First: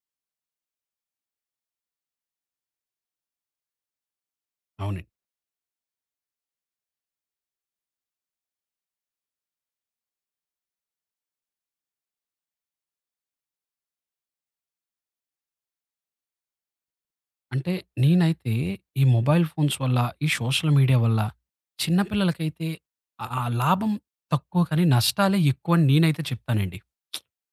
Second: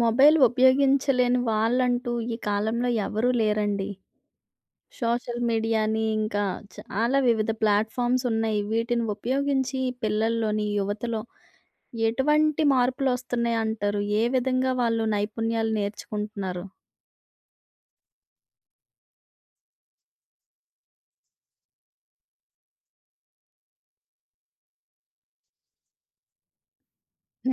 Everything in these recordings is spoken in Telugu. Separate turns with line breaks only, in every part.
మొబైల్ ఉపయోగించలేని వాళ్ళంటూ ఈ కాలంలో ఎవరూ లేరండి.
అవునండి.
సోషల్ మీడియాని ఇంకా చాలా వివిధ ప్లాట్‌ఫార్మ్స్ ఉన్నాయి. వీటిని ఉపయోగించి పిల్లల్లోని, యువతలో ఎటువంటి మార్పులొస్తున్నాయంటారు? ఏ విధంగా వాళ్ళు నైపుణ్యాలు నేర్చుకుంటున్నారు?
అంటే నేనైతే ఈ మొబైల్ ఫోన్స్ వల్ల, ఈ సోషల్ మీడియా వల్ల చిన్న పిల్లలకైతే ఆ ఆ లాభం తక్కువ కానీ నష్టాలే ఎక్కువని నేనైతే చెప్తానండి.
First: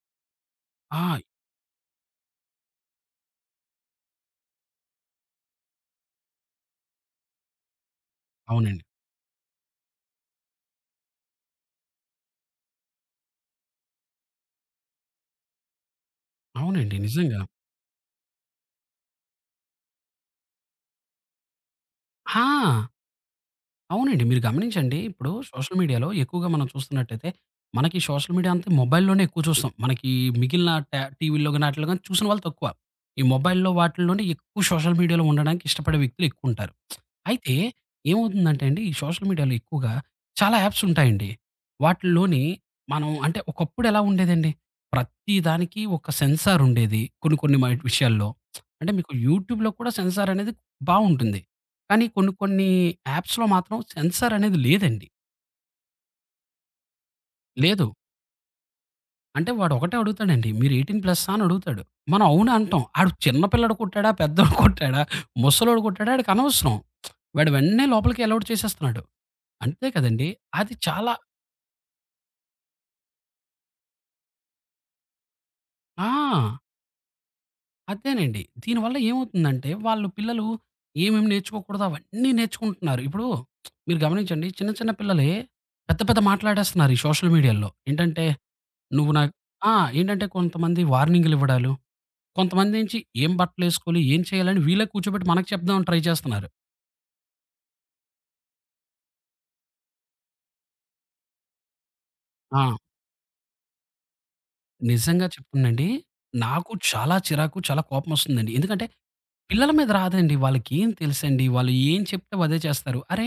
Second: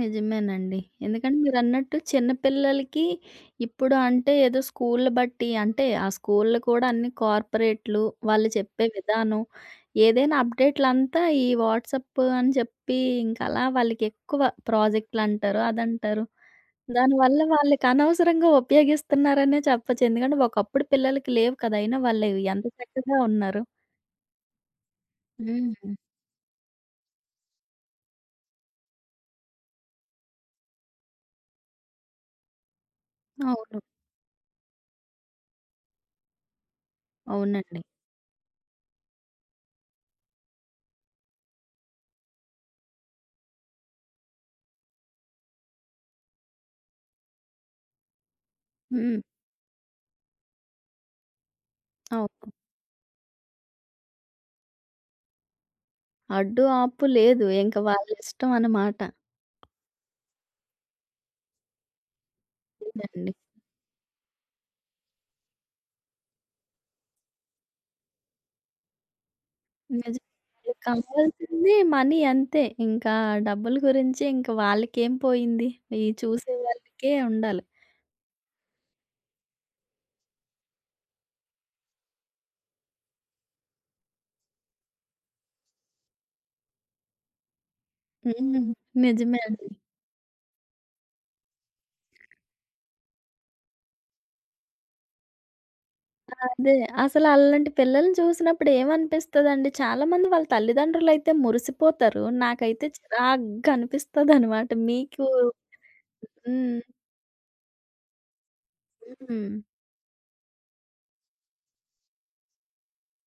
నిజమేనండి.
ఆ!
ఎందుకంటే మీరన్నట్టు చిన్న పిల్లలకి ఇప్పుడు ఏదో స్కూల్‌లు బట్టి అంటే ఆ స్కూల్‌లు కూడా అన్ని కార్పొరేట్‌లు, వాళ్ళు
అవునండి.
చెప్పే విధానం ఏదైనా అప్డేట్‌లంతా ఈ వాట్సాప్ అని చెప్పి ఇంకా అలా వాళ్ళకి ఎక్కువ ప్రాజెక్ట్‌లంటారు, అదంటారు.
అవునండి. నిజంగా.
దానివల్ల వాళ్ళకి అనవసరంగా ఉపయోగిస్తున్నారనే చెప్పొచ్చు. ఎందుకంటే ఒకప్పుడు పిల్లలకి లేవు కదా! అయినా వాళ్ళు ఎంత
ఆ!
చక్కగా ఉన్నారు.
అవునండి. మీరు గమనించండి. ఇప్పుడు సోషల్
హ్మ్.
మీడియాలో ఎక్కువగా మనం చూస్తున్నట్టయితే మనకి సోషల్ మీడియా అంతా మొబైల్‌లోనే ఎక్కువ చూస్తాం. మనకి మిగిలిన టీవీల్లో గాని, ఆటిల్లో గాని చూసిన వాళ్ళు తక్కువ. ఈ మొబైల్‌లో
అవును.
వాటిల్లోనే ఎక్కువ సోషల్ మీడియాలో ఉండడానికి ఇష్టపడే వ్యక్తులు ఎక్కువుంటారు. అయితే
అవునండి.
ఏమవుతుందంటే అండి, ఈ సోషల్ మీడియాలో ఎక్కువగా చాలా యాప్స్ ఉంటాయండి. వాటిల్లోని మనం అంటే ఒకప్పుడు ఎలా ఉండేదండి, ప్రతి దానికి ఒక సెన్సార్ ఉండేది. కొన్ని కొన్ని విషయాల్లో. అంటే మీకు
హ్మ్.
యూట్యూబ్‌లో కూడా సెన్సార్ అనేది బావుంటుంది. కానీ కొన్ని
అవును.
కొన్ని యాప్స్‌లో మాత్రం సెన్సార్ అనేది లేదండి.
అడ్డు, ఆపు లేదు. ఇంక
లేదు.
వాళ్ళిష్టం అన్నమాట.
అంటే వాడు ఒకటే అడుగుతాడండి. "మీరు 18 ప్లస్సా?" అని అడుగుతాడు. మనం అవును అంటాం. ఆడు
అవునండి.
చిన్న పిల్లోడు కొట్టాడా, పెద్దోడు కొట్టాడా, ముసలోడు కొట్టాడా ఆడికనవసరం. వాడు వెంటనే లోపలికి అలౌడ్ చేసేస్తున్నాడు. అంతే
నిజం.
కదండీ! అది
వాళ్ళకి
చాలా
కావాల్సింది మనీ అంతే. ఇంకా డబ్బుల గురించి ఇంక వాళ్ళకేం పోయింది? ఈ చూసే
ఆ!
వాళ్ళకే ఉండాలి.
అదేనండి. దీనివల్ల ఏమవుతుందంటే, వాళ్ళు పిల్లలు ఏమేమి నేర్చుకోకూడదో అవన్నీ నేర్చుకుంటున్నారు. ఇప్పుడు మీరు గమనించండి చిన్న, చిన్న పిల్లలే పెద్ద, పెద్ద మాట్లాడేస్తున్నారు ఈ సోషల్ మీడియాలో. ఏంటంటే,
హ్మ్.
నువ్వు నాకు
నిజమే అండి.
ఆ! ఏంటంటే కొంతమంది వార్నింగ్‌లు ఇవ్వడాలు, కొంతమందేంచి ఏం బట్టలేసుకోవాలి, ఏం చేయాలని వీళ్ళే కూర్చోబెట్టి మనకు చెప్దామని ట్రై చేస్తున్నారు.
అదే. అసలు అలాంటి పిల్లల్ని చూసినప్పుడు ఏమనిపిస్తదండి? చాలామంది వాళ్ళ తల్లిదండ్రులైతే మురిసిపోతారు.
ఆ!
నాకైతే చిరాగ్గా అనిపిస్తదనమాట.
నిజంగా
మీకు
చెప్తానండి. నాకు
హ్మ్.
చాలా చిరాకు, చాలా కోపమొస్తుందండి. ఎందుకంటే
హ్మ్.
పిల్లల మీద రాదండి. వాళ్ళకేం తెలుసండి. వాళ్ళు ఏం చెప్తే అదే చేస్తారు. అరే!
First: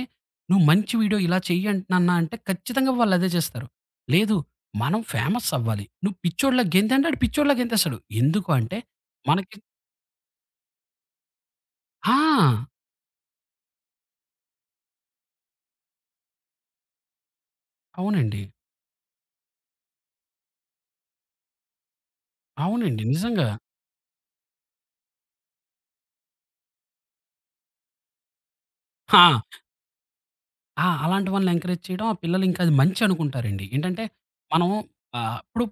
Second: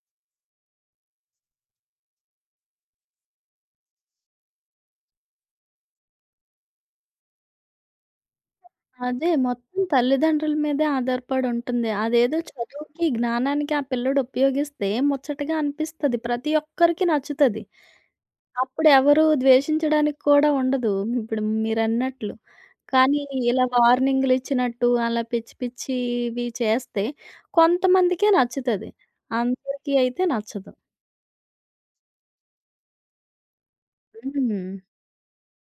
నువ్వు మంచి వీడియో ఇలా చెయ్యి నాన్న అంటే ఖచ్చితంగా వాళ్ళదే చేస్తారు. లేదు మనం ఫేమస్ అవ్వాలి. నువ్వు పిచ్చోడిలా గెంతంటే ఆడు పిచ్చోడిలా గెంతేస్తాడు. ఎందుకు అంటే
అదే.
మనకి
మొత్తం తల్లిదండ్రుల మీదే ఆధారపడి ఉంటుంది. అదేదో
ఆ!
చదువుకి, జ్ఞానానికి ఆ పిల్లోడు ఉపయోగిస్తే ముచ్చటగా అనిపిస్తది. ప్రతి ఒక్కరికి నచ్చుతది.
అవునండి.
అప్పుడు ఎవరు ద్వేషించడానికి కూడా ఉండదు. ఇప్పుడు మీరన్నట్లు.
అవునండి.
కానీ
నిజంగా.
ఇలా వార్నింగులిచ్చినట్టు, అలా పిచ్చి పిచ్చివి చేస్తే కొంతమందికే నచ్చుతది.
ఆ!
అందరికీ అయితే నచ్చదు.
ఆ! అలాంటి వాళ్ళని ఎంకరేజ్ చేయడం, ఆ పిల్లలు ఇంకా అది మంచి అనుకుంటారండి. ఏంటంటే,
హ్మ్.
మనం ఇప్పుడు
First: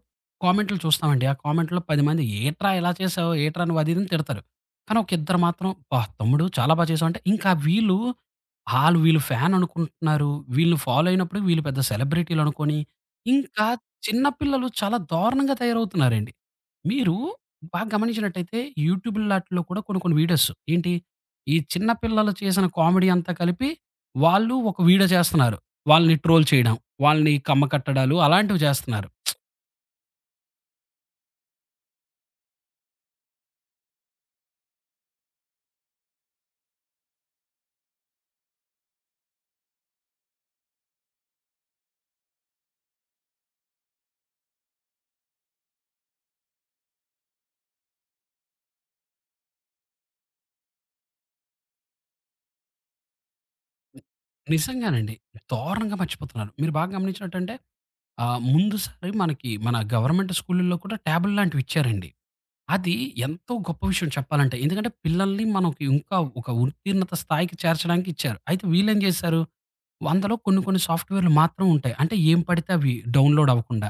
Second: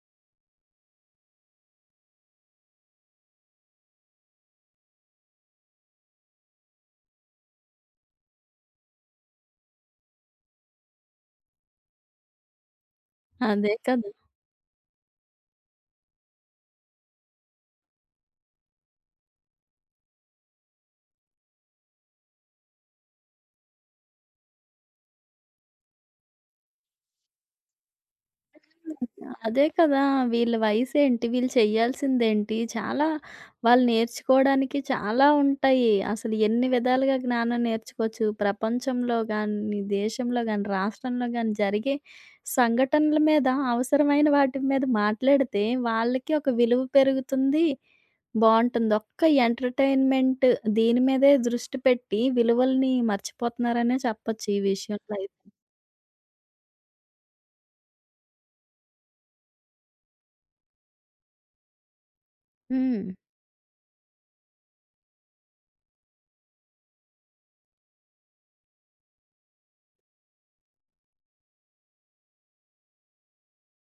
కామెంట్‌లు చూస్తామండి. ఆ కామెంట్‌లో 10 మంది "ఏట్రా ఇలా చేసావు? ఏట్రా నువ్వు?" అది ఇది అని తిడతారు. కానీ ఒక ఇద్దరు మాత్రం "అబ్బా! తమ్ముడు చాలా బా చేసావు" అంటే ఇంకా వీళ్ళు, ఆళ్ళు వీళ్ళు ఫ్యాన్ అనుకుంటున్నారు. వీళ్ళని ఫాలో అయినప్పుడు వీళ్ళు పెద్ద సెలబ్రిటీలు అనుకోని, ఇంకా
అదే కదా!
చిన్న పిల్లలు చాలా దారుణంగా తయారవుతున్నారండి. మీరు బాగా గమనించినట్టయితే యూట్యూబ్ లాటిల్లో కూడా కొన్ని కొన్ని వీడియోస్ ఏంటి, ఈ చిన్న పిల్లలు చేసిన కామెడీ అంతా కలిపి వాళ్ళు ఒక వీడియో చేస్తున్నారు. వాళ్ళని ట్రోల్ చేయడం, వాళ్ళని కమ్మకట్టడాలు అలాంటివి చేస్తున్నారు.
అదే కదా! వీళ్ళ వయసేంటి? వీళ్ళు చేయాల్సిందేంటి? చాలా వాళ్ళు నేర్చుకోవడానికి చాలా ఉంటాయి. అసలు ఎన్ని విధాలుగా జ్ఞానం నేర్చుకోవచ్చు. ప్రపంచంలో గాని, దేశంలో గాని, రాష్ట్రంలో గాని జరిగే సంఘటనల మీద అవసరమైన వాటి మీద మాట్లాడితే వాళ్ళకి ఒక విలువ పెరుగుతుంది. బావుంటుంది. ఒక్క ఎంటర్‌టైన్‌మెంట్ దీని మీదే దృష్టి పెట్టి విలువల్ని మర్చిపోతున్నారనే చెప్పొచ్చు ఈ విషయంలో
నిజంగానండి.
అయితే.
దారుణంగా మర్చిపోతున్నారు. మీరు బాగా గమనించినట్టంటే ముందుసారి మనకి మన గవర్నమెంట్ స్కూలుల్లో కూడా ట్యాబులు లాంటివి ఇచ్చారండి. అది
హ్మ్.
ఎంతో గొప్ప విషయం చెప్పాలంటే. ఎందుకంటే పిల్లల్ని మనకి ఇంకా ఒక ఉత్తీర్ణత స్థాయికి చేర్చడానికి ఇచ్చారు. అయితే వీళ్ళేం చేశారు? అందులో కొన్ని కొన్ని సాఫ్ట్‌వేర్‌లు మాత్రం ఉంటాయి. అంటే ఏం పడితే అవి డౌన్‌లోడ్ అవ్వకుండా.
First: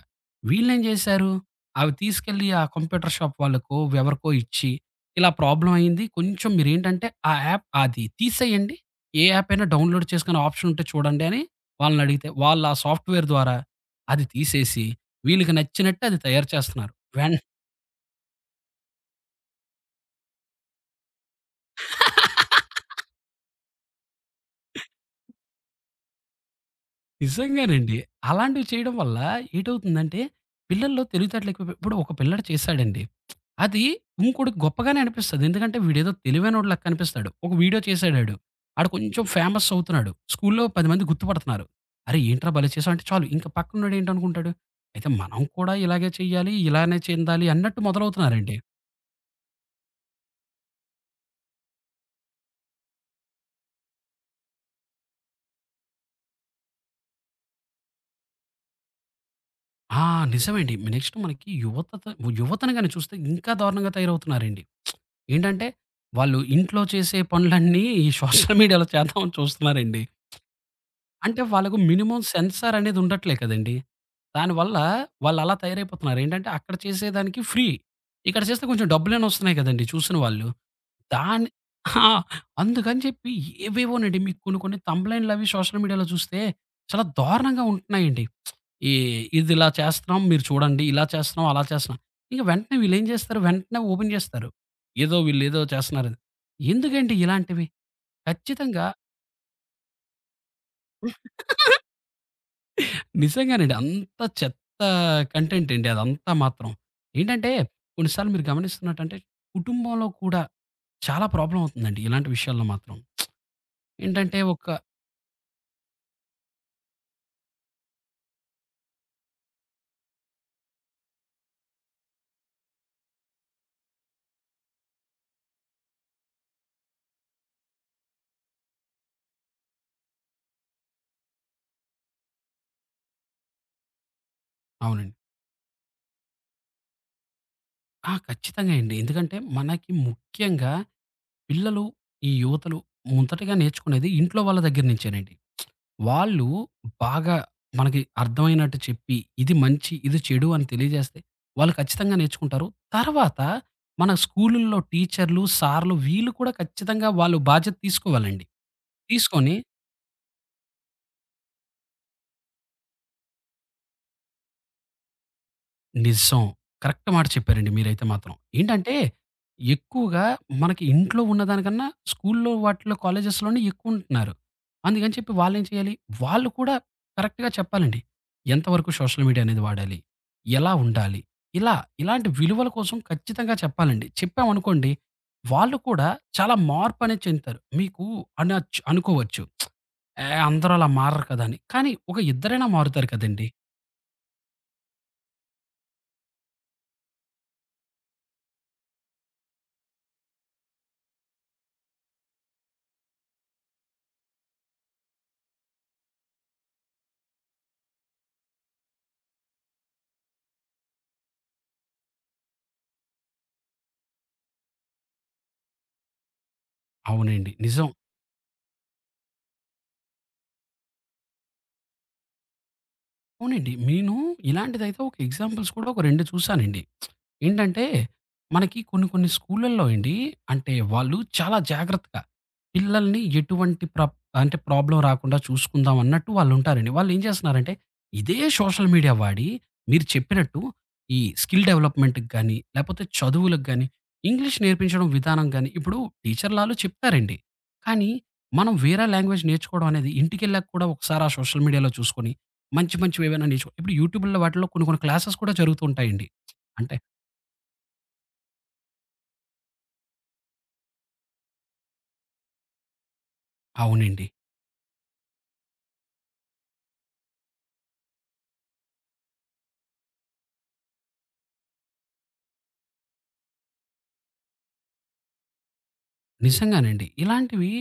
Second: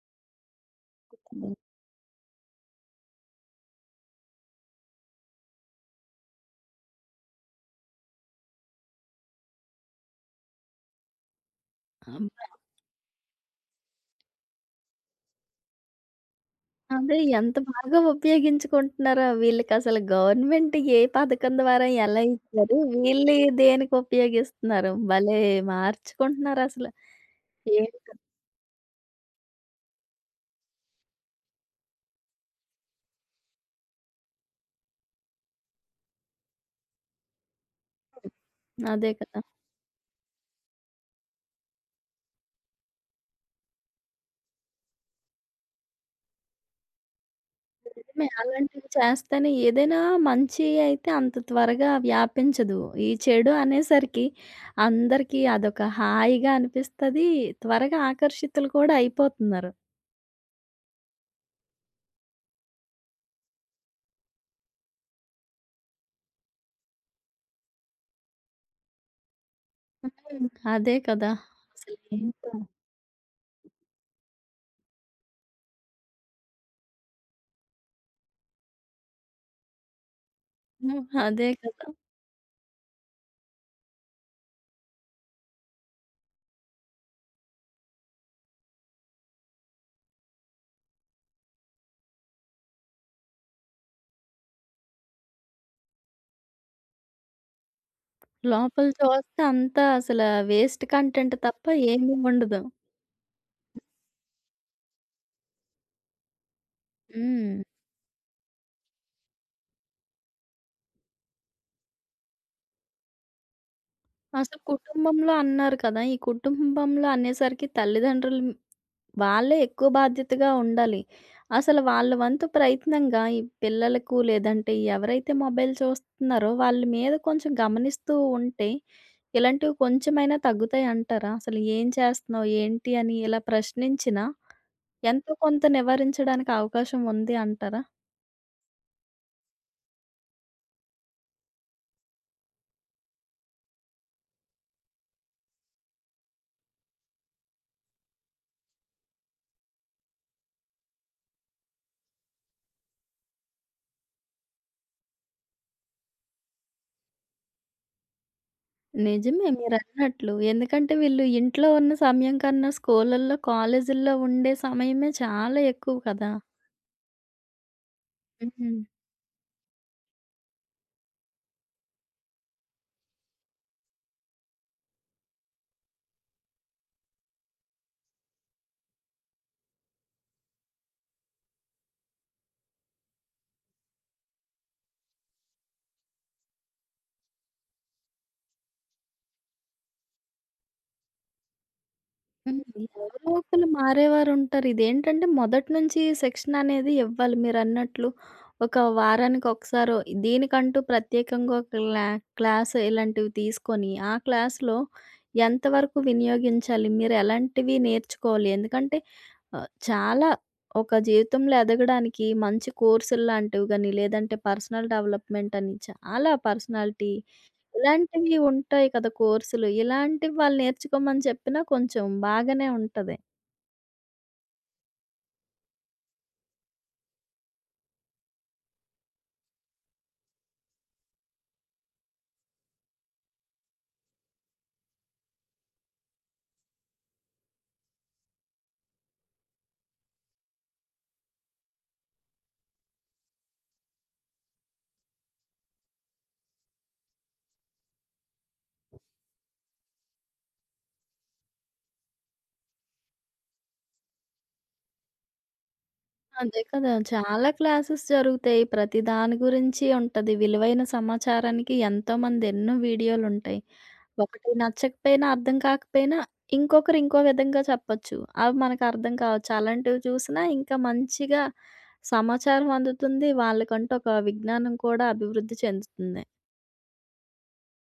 వీళ్ళేం జేశారు, అవి తీసుకెళ్ళి ఆ కంప్యూటర్ షాప్ వాళ్ళకో, ఎవరికో ఇచ్చి, ఇలా ప్రాబ్లమ్ అయింది. కొంచెం మీరేంటంటే ఆ యాప్ అది తీసేయండి. ఏ యాప్ అయినా డౌన్‌లోడ్ చేసుకునే ఆప్షన్ ఉంటే చూడండి అని వాళ్ళనడిగితే,
హ్మ్.
వాళ్ళు ఆ సాఫ్ట్‌వేర్ ద్వారా అది తీసేసి వీళ్ళకి నచ్చినట్టు అది తయారు చేస్తున్నారు.
అదే ఎంత బాగా ఉపయోగించుకుంటున్నారో వీళ్ళకసలు గవర్నమెంట్ ఏ పథకం ద్వారా ఎలా ఇచ్చారు? వీళ్ళు దేనికి ఉపయోగిస్తున్నారు? భలే మార్చుకుంటున్నారసలు. ఏం
నిజంగానండి. అలాంటివి చేయడం వల్ల ఏటవుతుందంటే, పిల్లల్లో తెలివితేటలు ఎక్కువైపోయి ఇప్పుడు ఒక పిల్లాడు చేశాడండి. అది ఇంకోడికి గొప్పగానే అనిపిస్తది. ఎందుకంటే వీడేదో తెలివైనోడు లెక్క కనిపిస్తాడు. ఒక వీడియో చేశాడాడు. ఆడు
అదే
కొంచెం
కదా!
ఫేమస్ అవుతున్నాడు. స్కూల్‌లో 10 మంది గుర్తుపడుతున్నారు. "అరే! ఏంట్రా భలే చేసావు" అంటే చాలు ఇంక పక్కనోడు ఏంటనుకుంటాడు, అయితే మనం కూడా ఇలాగే చేయాలి, ఇలానే చెందాలి అన్నట్టు
నిజమే.
మొదలవుతున్నారండి.
అలాంటివి చేస్తేనే ఏదైనా మంచి అయితే అంత త్వరగా వ్యాపించదు. ఈ చెడు అనేసరికి అందరికీ అదొక హాయిగా అనిపిస్తది. త్వరగా ఆకర్షితులు కూడా అయిపోతున్నారు.
ఆ! నిజమండి. నెక్స్ట్ మనకి యువతను గాని చూస్తే ఇంకా దారుణంగా తయారవుతున్నారండి. ఏంటంటే, వాళ్ళు ఇంట్లో చేసే పనులన్నీ ఈ సోషల్ మీడియాలో చేద్దామని చూస్తున్నారండి.
హ్మ్. అదే కదా!
అంటే వాళ్ళకు
అసలు
మినిమమ్
ఎంత
సెన్సార్ అనేది ఉండట్లే కదండీ! దానివల్ల వాళ్ళు అలా తయారైపోతున్నారు. ఏంటంటే అక్కడ చేసేదానికి ఫ్రీ. ఇక్కడ చేస్తే కొంచెం డబ్బులైనా వస్తున్నాయి కదండీ చూసిన వాళ్ళు.
హ్మ్. అదే
దాన్ని
కదా!
ఆ! అందుకని చెప్పి ఏవేవోనండి మీకు కొన్ని కొన్ని తంబ్‌లైన్‌లు అవి సోషల్ మీడియాలో చూస్తే చాలా దారుణంగా ఉంటున్నాయండి. ఈ ఇదిలా చేస్తున్నాం మీరు చూడండి. ఇలా చేస్తున్నాం, అలా చేస్తున్నాం. ఇంక వెంటనే వీళ్ళేం చేస్తారు? వెంటనే ఓపెన్ చేస్తారు. ఏదో వీళ్ళేదో చేస్తున్నారని. ఎందుకండి ఇలాంటివి? ఖచ్చితంగా
లోపల చూస్తే అంతా వేస్ట్ కంటెంట్ తప్ప ఏమీ ఉండదు.
నిజంగానండి. అంతా చెత్త కంటెంట్ అండి అదంతా మాత్రం. ఏంటంటే
హ్మ్.
కొన్నిసార్లు మీరు గమనిస్తున్నట్టంటే కుటుంబంలో కూడా చాలా ప్రాబ్లమ్ అవుతుందండి ఇలాంటి విషయాల్లో మాత్రం. ఏంటంటే
అసలు
ఒక
కుటుంబంలో అన్నారు కదా! ఈ కుటుంబంలో అనేసరికి తల్లిదండ్రులు వాళ్ళే ఎక్కువ బాధ్యతగా ఉండాలి. అసలు వాళ్ళ వంతు ప్రయత్నంగా ఈ పిల్లలకు లేదంటే ఎవరైతే మొబైల్ చూస్తున్నారో వాళ్ళ మీద కొంచెం గమనిస్తూ ఉంటే ఇలాంటివి కొంచెమైనా తగ్గుతాయంటారా? అసలు ఏం చేస్తున్నావు? ఏంటి? అని ఇలా ప్రశ్నించినా
అవునండి.
ఎంతో కొంత నివారించడానికి అవకాశం ఉంది అంటారా?
ఆ! ఖచ్చితంగా అండి. ఎందుకంటే మనకి ముఖ్యంగా పిల్లలు, ఈ యువతలు మొదటగా నేర్చుకునేది ఇంట్లో వాళ్ళ దగ్గర నుంచేనండి. వాళ్ళు బాగా మనకి అర్థమైనట్టు చెప్పి, ఇది మంచి, ఇది చెడు అని తెలియజేస్తే వాళ్ళు ఖచ్చితంగా నేర్చుకుంటారు. తర్వాత మన స్కూలుల్లో టీచర్లు, సార్‌లు వీళ్ళు కూడా ఖచ్చితంగా వాళ్ళు బాధ్యత తీసుకోవాలండి.
నిజమే
తీసుకొని
మీరన్నట్లు. ఎందుకంటే వీళ్ళు ఇంట్లో ఉన్న సమయం కన్నా స్కూళ్ళల్లో, కాలేజీల్లో ఉండే సమయమే చాలా ఎక్కువ కదా!
నిజం. కరెక్ట్ మాట చెప్పారండి మీరైతే మాత్రం.
హుహు.
ఏంటంటే, ఎక్కువగా మనకి ఇంట్లో ఉన్నదానికన్నా స్కూల్లో వాటిలో, కాలేజెస్‌లోనే ఎక్కువంటున్నారు. అందుకని చెప్పి వాళ్ళేం చేయాలి, వాళ్ళు కూడా కరెక్ట్‌గా చెప్పాలండి. ఎంతవరకు సోషల్ మీడియా అనేది వాడాలి? ఎలా ఉండాలి? ఇలా ఇలాంటి విలువల కోసం ఖచ్చితంగా చెప్పాలండి. చెప్పామనుకోండి, వాళ్ళు కూడా చాలా మార్పనేది చెందుతారు. మీకు అనొచ్చు అనుకోవచ్చు. ఏ అందరూ అలా మారరు కదా అని. కానీ ఒక
హ్మ్.
ఇద్దరైనా మారుతారు
ఎవరో
కదండీ!
ఒకళ్ళు మారేవారుంటారు. ఇదేంటంటే మొదటి నుంచి శిక్షణ అనేది ఇవ్వాలి మీరన్నట్లు. ఒక వారానికి ఒకసారో దీనికంటూ ప్రత్యేకంగా ఒక క్లా క్లాస్ ఇలాంటివి తీసుకొని, ఆ క్లాస్‌లో ఎంతవరకు వినియోగించాలి? మీరు ఎలాంటివి నేర్చుకోవాలి? ఎందుకంటే చాలా ఒక జీవితంలో ఎదగడానికి మంచి కోర్సుల్లాంటివి గాని, లేదంటే పర్సనల్ డెవలప్‌మెంట్ అని చాలా పర్సనాలిటీ
అవునండి. నిజం.
ఇలాంటివి ఉంటాయి కదా కోర్సులు. ఇలాంటివి వాళ్ళు నేర్చుకోమని చెప్పినా కొంచెం బాగానే ఉంటది.
అవునండి. నేను ఇలాంటిదైతే ఒక ఎగ్జాంపుల్స్ కూడా ఒక 2 చూసానండి. ఏంటంటే, మనకి కొన్ని కొన్ని స్కూళ్ళల్లో అండి అంటే వాళ్ళు చాలా జాగ్రత్తగా పిల్లల్ని ఎటువంటి అంటే ప్రాబ్లమ్ రాకుండా చూసుకుందాం అన్నట్టు వాళ్ళుంటారండి. వాళ్ళేం చేస్తున్నారంటే, ఇదే సోషల్ మీడియా వాడి మీరు చెప్పినట్టు ఈ స్కిల్ డెవలప్‌మెంట్‌కి గాని, లేపోతే చదువులకు గాని, ఇంగ్లీష్ నేర్పించడం విధానం గాని, ఇప్పుడు టీచర్లాలు చెప్తారండి. కానీ, మనం వేరే లాంగ్వేజ్ నేర్చుకోవడం అనేది ఇంటికెళ్ళాక కూడా ఒకసారి ఆ సోషల్ మీడియాలో చూసుకొని మంచి మంచివేవైనా నేర్చుకో ఇప్పుడు యూట్యూబ్‌లో వాటిలో కొన్ని కొన్ని క్లాసెస్ కూడా జరుగుతూ ఉంటాయండి.
అదే కదా!
అంటే
చాలా క్లాసెస్ జరుగుతాయి. ప్రతి దాని గురించి ఉంటది. విలువైన సమాచారానికి ఎంతోమంది ఎన్నో వీడియోలుంటాయి.
అవునండి.
ఒకటి నచ్చకపోయినా, అర్థం కాకపోయినా ఇంకొకరు ఇంకో విధంగా చెప్పొచ్చు. అవి మనకు అర్థం కావచ్చు. అలాంటివి చూసినా ఇంకా మంచిగా సమాచారం అందుతుంది. వాళ్ళకంటూ ఒక విజ్ఞానం కూడా అభివృద్ధి చెందుతుంది.
నిజంగానండి. ఇలాంటివి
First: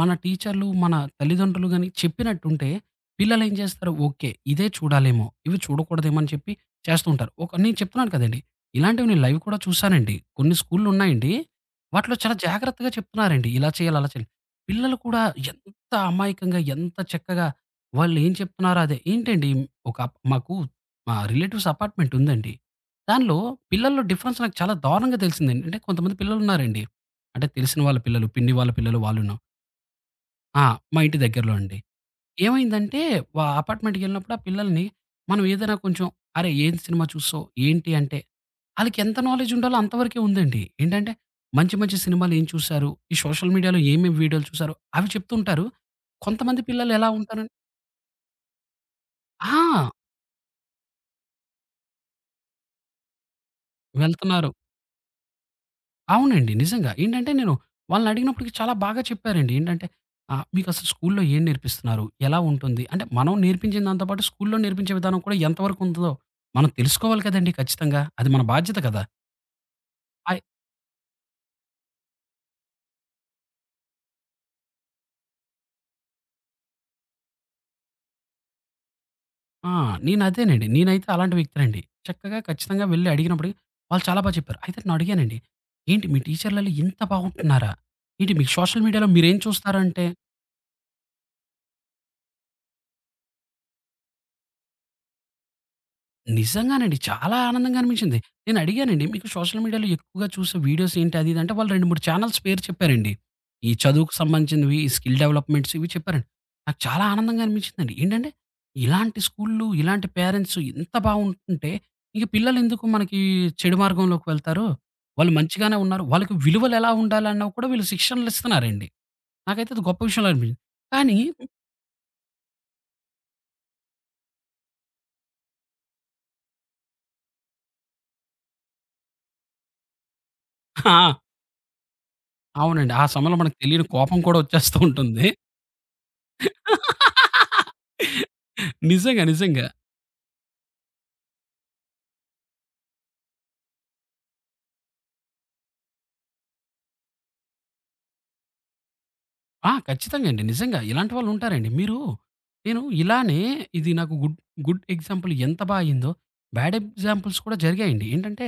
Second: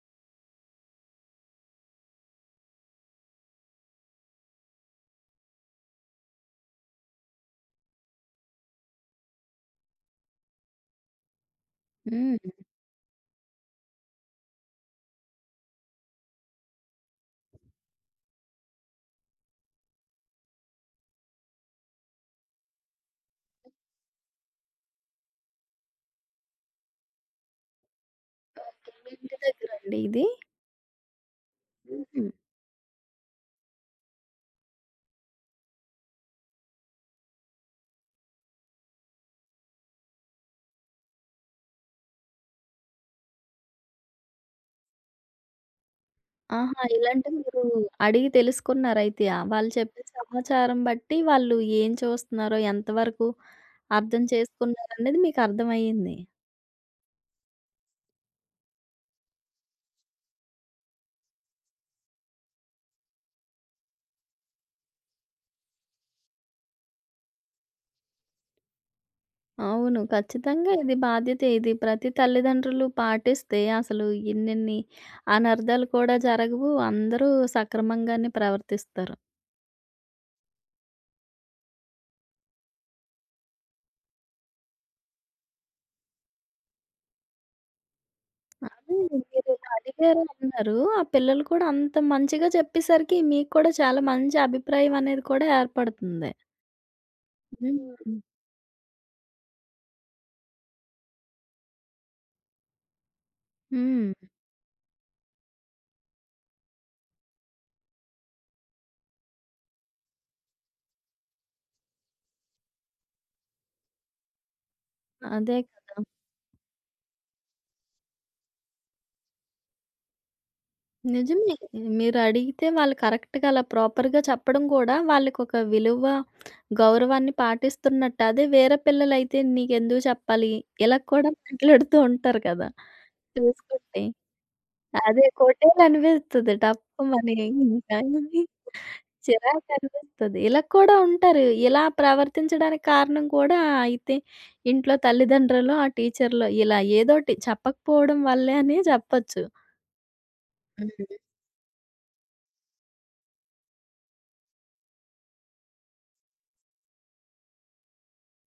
మన టీచర్‌లు, మన తల్లిదండ్రులు గాని చెప్పినట్టుంటే పిల్లలేం చేస్తారు? ఓకే. ఇదే చూడాలేమో! ఇవి చూడకూడదేమో అని చెప్పి చేస్తూ ఉంటారు. ఒక నేను చెప్తున్నాను కదండీ! ఇలాంటివి నేను లైవ్ కూడా చూసానండి. కొన్ని స్కూల్‌లున్నాయండి. వాటిలో చాలా
హ్మ్.
జాగ్రత్తగా చెప్తున్నారండి. ఇలా చేయాలి, అలా చేయాలి. పిల్లలు కూడా ఎంత అమాయకంగా, ఎంత చక్కగా వాళ్ళేం చెప్తున్నారో అదే. ఏంటండి ఒక మాకు మా రిలేటివ్స్ అపార్ట్‌మెంట్ ఉందండి. దానిలో పిల్లల్లో డిఫరెన్స్ నాకు చాలా దారుణంగా తెలిసిందండి. అంటే కొంతమంది పిల్లలున్నారండి. అంటే తెలిసిన వాళ్ళ పిల్లలు, పిన్ని వాళ్ళ పిల్లలు
మీ
వాళ్ళును.
ఇంటి దగ్గరండి ఇది?
ఆ! మా ఇంటి దగ్గరలో అండి.
హుహు.
ఏమైందంటే అపార్ట్‌మెంట్‌కెళ్ళినప్పుడు ఆ పిల్లల్ని మనం ఏదైనా కొంచెం "అరేయ్! ఏం సినిమా చూసావు? ఏంటి?" అంటే ఆళ్ళకెంత నాలెడ్జ్ ఉండాలో అంత వరకే ఉందండి. ఏంటంటే మంచి మంచి సినిమాలు ఏం చూసారు? ఈ సోషల్ మీడియాలో ఏమేమి వీడియోలు చూసారు? అవి చెప్తూ ఉంటారు. కొంతమంది
ఆహా!
పిల్లలు ఎలా
ఇలాంటివి
ఉంటారన్
మీరు అడిగి తెలుసుకున్నారైతే. ఆ! వాళ్ళు
ఆ!
చెప్పిన సమాచారం బట్టి వాళ్ళు ఏం చూస్తున్నారో, ఎంతవరకు అర్థం
వెళ్తున్నారు.
చేసుకున్నారనేది మీకర్థమయ్యింది.
అవునండి. నిజంగా. ఏంటంటే నేను వాళ్ళని అడిగినప్పటికి చాలా బాగా చెప్పారండి. ఏంటంటే "మీకసలు స్కూల్‌లో ఏం నేర్పిస్తున్నారు? ఎలా ఉంటుంది?" అంటే మనం నేర్పించిన దాంతో పాటు స్కూల్‌లో నేర్పించే విధానం కూడా ఎంతవరకు ఉందో మనం తెలుసుకోవాలి కదండీ ఖచ్చితంగా. అది మన బాధ్యత కదా!
అవును.
అయ్
ఖచ్చితంగా ఇది బాధ్యతే. ఇది ప్రతి తల్లిదండ్రులు పాటిస్తే అసలు ఇన్నిన్ని అనర్థాలు కూడా జరగవు. అందరూ సక్రమంగానే ప్రవర్తిస్తారు.
ఆ! నేనదేనండి. నేనైతే అలాంటి వ్యక్తినండి. చక్కగా ఖచ్చితంగా వెళ్లి అడిగినప్పటికి వాళ్ళు చాలా బా చెప్పారు. అయితే నేనడిగానండి, "ఏంటి మీ టీచర్లలో ఇంత బాగుంటున్నారా? ఏంటి మీకు సోషల్
అదే
మీడియాలో మీరేం
మీరిలా
చూస్తారంటే"
అడిగారు అన్నారు. ఆ పిల్లలు కూడా అంత మంచిగా చెప్పేసరికి మీకు కూడా చాలా మంచి అభిప్రాయం అనేది కూడా ఏర్పడుతుంది.
నిజంగానండి. చాలా ఆనందంగా అనిపించింది.
హ్మ్.
నేను అడిగానండి, మీకు సోషల్ మీడియాలో ఎక్కువగా చూసే వీడియోస్ ఏంటి? అది ఇది అంటే వాళ్ళు 2, 3 ఛానెల్స్ పేరు చెప్పారండి. ఈ
హ్మ్.
చదువుకు సంబంధించినవి, ఈ స్కిల్ డెవలప్‌మెంట్స్ ఇవి చెప్పారండి. నాకు చాలా ఆనందంగా అనిపించిందండి. ఏంటంటే, ఇలాంటి స్కూల్‌లు, ఇలాంటి పేరెంట్స్ ఇంత బావుంటుంటే, ఇంక పిల్లలెందుకు మనకి చెడు మార్గంలోకి వెళ్తారు? వాళ్ళు
అదే
మంచిగానే
కదా!
ఉన్నారు. వాళ్ళకి విలువలెలా ఉండాలన్నా కూడా వీళ్ళు శిక్షణలిస్తున్నారండి. నాకైతే అది గొప్ప విషయంలా అనిపించింది. కానీ
నిజమే. మీరడిగితే వాళ్ళు కరెక్ట్‌గా అలా ప్రాపర్‌గా చెప్పడం కూడా వాళ్ళకొక విలువ, గౌరవాన్ని పాటిస్తున్నట్టు. అదే వేరే పిల్లలైతే నీకెందుకు చెప్పాలి? ఇలా
ఆ!
కూడా మాట్లాడుతూ ఉంటారు కదా!
అవునండి. ఆ సమయంలో మనకు తెలియని
చూసుకుంటే.
కోపం కూడా వచ్చేస్తూ
అదే
ఉంటుంది.
కొటేలనిపిస్తది టప్పుమని ఇంకా
నిజంగా. నిజంగా.
చిరాకనిపిస్తది. ఇలా కూడా ఉంటారు. ఇలా ప్రవర్తించడానికి కారణం కూడా అయితే ఇంట్లో తల్లిదండ్రులు, ఆ టీచర్‌లో ఇలా ఏదోటి చెప్పకపోవడం వల్లే అని చెప్పొచ్చు.
ఆ! ఖచ్చితంగా అండి. నిజంగా ఇలాంటి
హ్మ్.
వాళ్ళుంటారండి. మీరు నేను ఇలానే ఇది నాకు గుడ్ గుడ్ ఎగ్జాంపుల్ ఎంత బా అయిందో, బ్యాడ్ ఎగ్జాంపుల్స్ కూడా జరిగాయండి. ఏంటంటే,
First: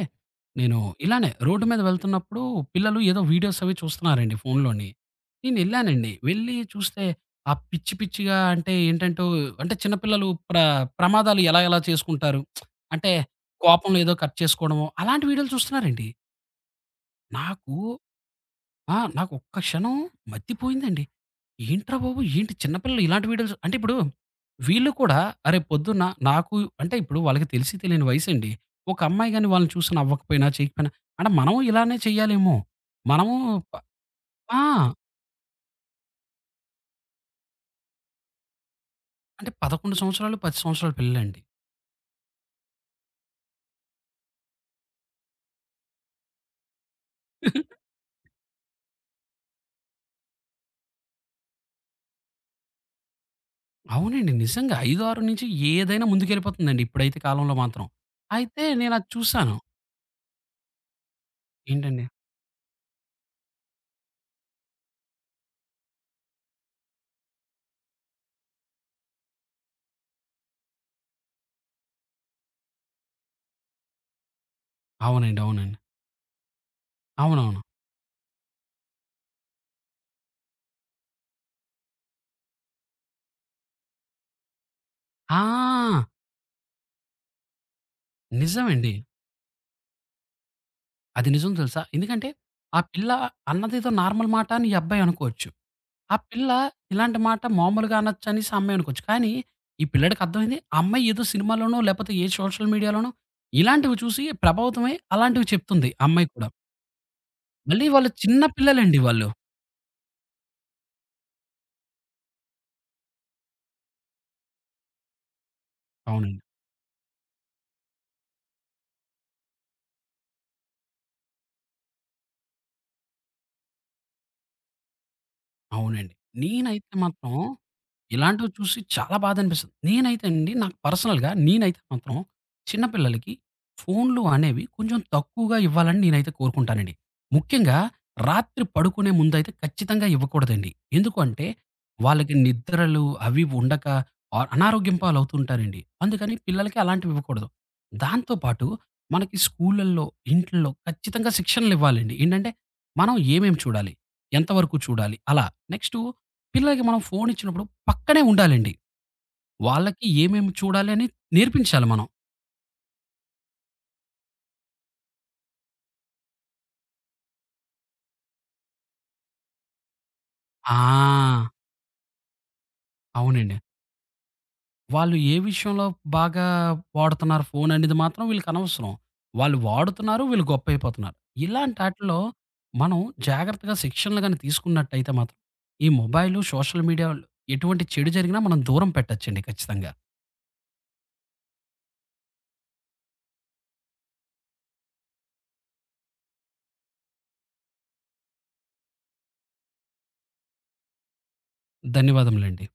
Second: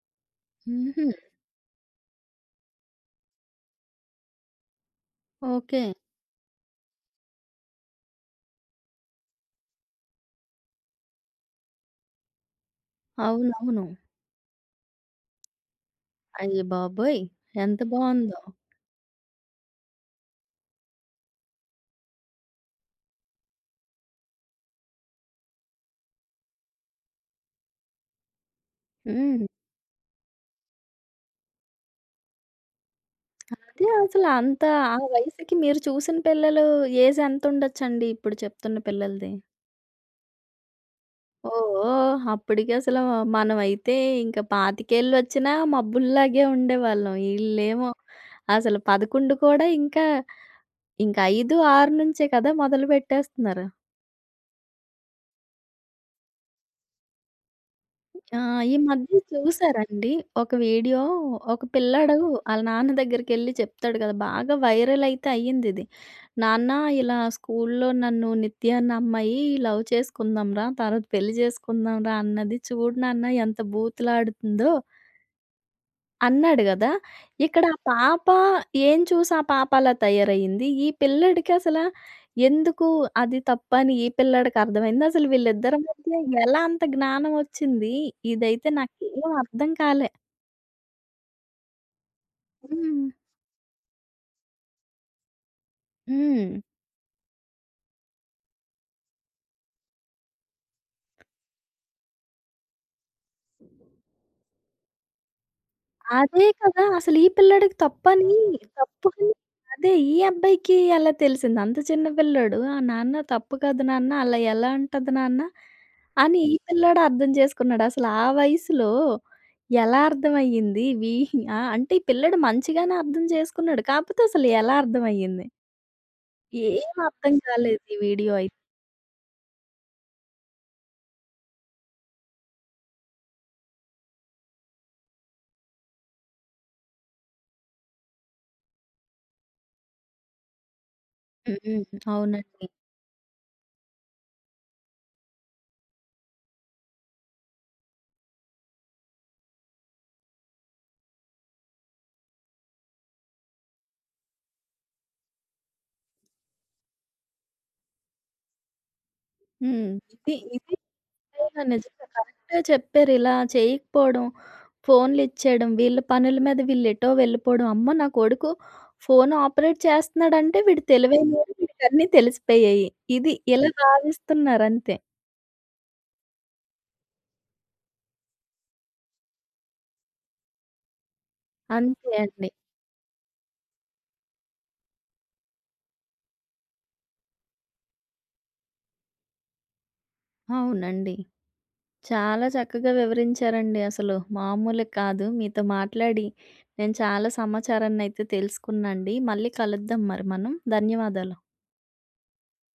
నేను
హుహు.
ఇలానే రోడ్డు మీద వెళ్తున్నప్పుడు పిల్లలు ఏదో వీడియోస్ అవి చూస్తున్నారండి ఫోన్‌లోని.
ఓకే.
నేనెళ్ళానండి. వెళ్లి చూస్తే ఆ పిచ్చి పిచ్చిగా అంటే ఏంటంటో అంటే చిన్న పిల్లలు ప్రమాదాలు ఎలా ఎలా చేసుకుంటారు. అంటే
అవునవును.
కోపంలో ఏదో కట్ చేసుకోవడమో అలాంటి వీడియోలు చూస్తున్నారండి.
అయ్యబాబోయ్!
నాకు
ఎంత బావుందో.
ఆ! నాకు ఒక్క క్షణం మతిపోయిందండి. ఏంట్రా బాబు! ఏంటి చిన్న పిల్లలు ఇలాంటి వీడియోస్ అంటే ఇప్పుడు వీళ్ళు కూడా అరే పొద్దున్న నాకు అంటే ఇప్పుడు వాళ్ళకి తెలిసి తెలియని వయసండి. ఒక అమ్మాయి
హ్మ్.
గాని వాళ్ళని చూసి నవ్వకపోయినా, చేయకపోయినా అంటే మనం ఇలానే చేయాలేమో! మనము ప
అదే అసలు
ఆ!
అంత ఆ వయసుకి మీరు చూసిన పిల్లలు ఏజ్ ఎంతుండొచ్చండి ఇప్పుడు చెప్తున్న పిల్లలది?
అంటే 11 సంవత్సరాలు, 10 సంవత్సరాల పిల్లలండి.
ఓహో! అప్పటికి అసలు మనమైతే ఇంక పాతికేళ్ళొచ్చినా మబ్బుల్లాగే ఉండేవాళ్ళం. ఈళ్ళేమో అసలు 11 కూడా ఇంకా, ఇంక 5, 6 నుంచే కదా మొదలుపెట్టేస్తున్నారు.
అవునండి. నిజంగా 5, 6 నుంచి ఏదైనా ముందుకెళ్ళిపోతుందండి. ఇప్పుడైతే కాలంలో మాత్రం.
ఆ!
అయితే
ఈ
నేనది
మధ్య
చూసాను.
చూసారండి ఒక వీడియో ఒక
ఏంటండి
పిల్లాడు ఆళ్ళ నాన్న దగ్గరికెళ్ళి చెప్తాడు కదా! బాగా వైరల్ అయితే అయ్యిందిది. నాన్న ఇలా స్కూల్లో నన్ను నిత్య అన్న అమ్మాయి లవ్ చేసుకుందాంరా తర్వాత పెళ్లి చేసుకుందాంరా అన్నది. చూడు నాన్న ఎంత బూతులాడుతుందో.
అవునండి. అవునండి.
అన్నాడు గదా!
అవునవును.
ఇక్కడ ఆ పాప ఏం చూసి ఆ పాప అలా తయారయింది. ఈ పిల్లాడికి అసల ఎందుకు అది తప్పని ఈ పిల్లాడికి అర్థమైంది. అసలు వీళ్ళిద్దరి
ఆ!
మధ్య ఎలా అంత జ్ఞానం వచ్చింది? ఇదైతే
నిజమండి.
నాకేం అర్థం కాలే.
అది నిజం తెలుసా? ఎందుకంటే, ఆ
హ్మ్.
పిల్ల అన్నదేదో నార్మల్ మాట అని ఈ అబ్బాయి అనుకోవచ్చు. ఆ పిల్ల
హ్మ్.
ఇలాంటి మాట మామూలుగా అనొచ్చనేసి ఆ అమ్మాయి అనుకోవచ్చు. కానీ, ఈ పిల్లాడికి అర్థమైంది ఆ అమ్మాయి ఏదో సినిమాలోనో, లేపోతే ఏ సోషల్ మీడియాలోనో ఇలాంటివి చూసి ప్రభావితమై అలాంటివి చెప్తుంది ఆ అమ్మాయి
అదే
కూడా.
కదా! అసలు ఈ పిల్లాడికి
మళ్ళీ వాళ్ళు
తప్పని
చిన్న పిల్లలండి
తప్పు
వాళ్ళు.
అని అదే ఈ అబ్బాయికి ఎలా తెలిసింది? అంత చిన్న పిల్లోడు. ఆ! నాన్న తప్పు కాదు నాన్న. అలా ఎలా అంటది నాన్న? అని
అవునండి.
ఈ పిల్లాడు అర్థం చేసుకున్నాడు. అసలు ఆ వయసులో ఎలా అర్థమయ్యింది? ఆ! అంటే ఈ పిల్లాడు మంచిగానే అర్థం చేసుకున్నాడు. కాకపోతే అసలు ఎలా అర్థమయ్యింది?
అవునండి. నేనైతే
ఏం
మాత్రం
అర్థం కాలేదు ఈ వీడియో
ఇలాంటివి
అయితే.
చూసి చాలా బాధ అనిపిస్తుంది. నేనైతే అండి నాకు పర్సనల్‌గా నేనైతే మాత్రం చిన్న పిల్లలకి ఫోన్‌లు అనేవి కొంచెం తక్కువగా ఇవ్వాలని నేనైతే కోరుకుంటానండి. ముఖ్యంగా రాత్రి పడుకునే ముందైతే ఖచ్చితంగా ఇవ్వకూడదండి. ఎందుకు అంటే
హ్మ్.
వాళ్ళకి
అవునండి.
నిద్రలు అవి ఉండక అనారోగ్యం పాలవుతుంటారండి. అందుకని పిల్లలకి అలాంటివి ఇవ్వకూడదు. దాంతో పాటు మనకి స్కూళ్ళల్లో, ఇంట్లో ఖచ్చితంగా శిక్షణలివ్వాలండి. ఏంటంటే మనం ఏమేమి చూడాలి? ఎంతవరకు చూడాలి? అలా. నెక్స్టు పిల్లలకి మనం ఫోన్ ఇచ్చినప్పుడు పక్కనే ఉండాలండి.
హ్మ్.
వాళ్ళకి
ఇది
ఏమేమి
ఇది
చూడాలి అని నేర్పించాలి మనం.
నిజంగా కరెక్టే చెప్పారు. ఇలా చేయకపోవడం ఫోన్లిచ్చేయడం. వీళ్ళ పనుల మీద వీళ్ళెటో వెళ్ళిపోవడం. అమ్మో! నా కొడుకు ఫోను ఆపరేట్ చేస్తున్నాడంటే వీడు
ఆ!
తెలివైనోడు వీడికన్నీ తెలిసిపోయాయి. ఇది
అవునండి.
ఇలా భావిస్తున్నారంతే.
వాళ్ళు ఏ విషయంలో బాగా వాడుతున్నారు ఫోన్ అనేది మాత్రం వీళ్ళకి అనవసరం. వాళ్ళు వాడుతున్నారు, వీళ్ళు గొప్పయిపోతున్నారు. ఇలాంటి
అంతే
ఆటిల్లో
అంతే అండి.
మనం జాగ్రత్తగా శిక్షణలు గాని తీసుకున్నట్టయితే మాత్రం ఈ మొబైలు, సోషల్ మీడియా ఎటువంటి చెడు జరిగినా మనం దూరం పెట్టొచ్చండి ఖచ్చితంగా.
అవునండి. చాలా చక్కగా వివరించారండి అసలు. మామూలు కాదు. మీతో మాట్లాడి నేను చాలా సమాచారాన్నయితే తెలుసుకున్నా అండి. మళ్ళీ కలుద్దాం మరి మనం. ధన్యవాదాలు.
ధన్యవాదములండి.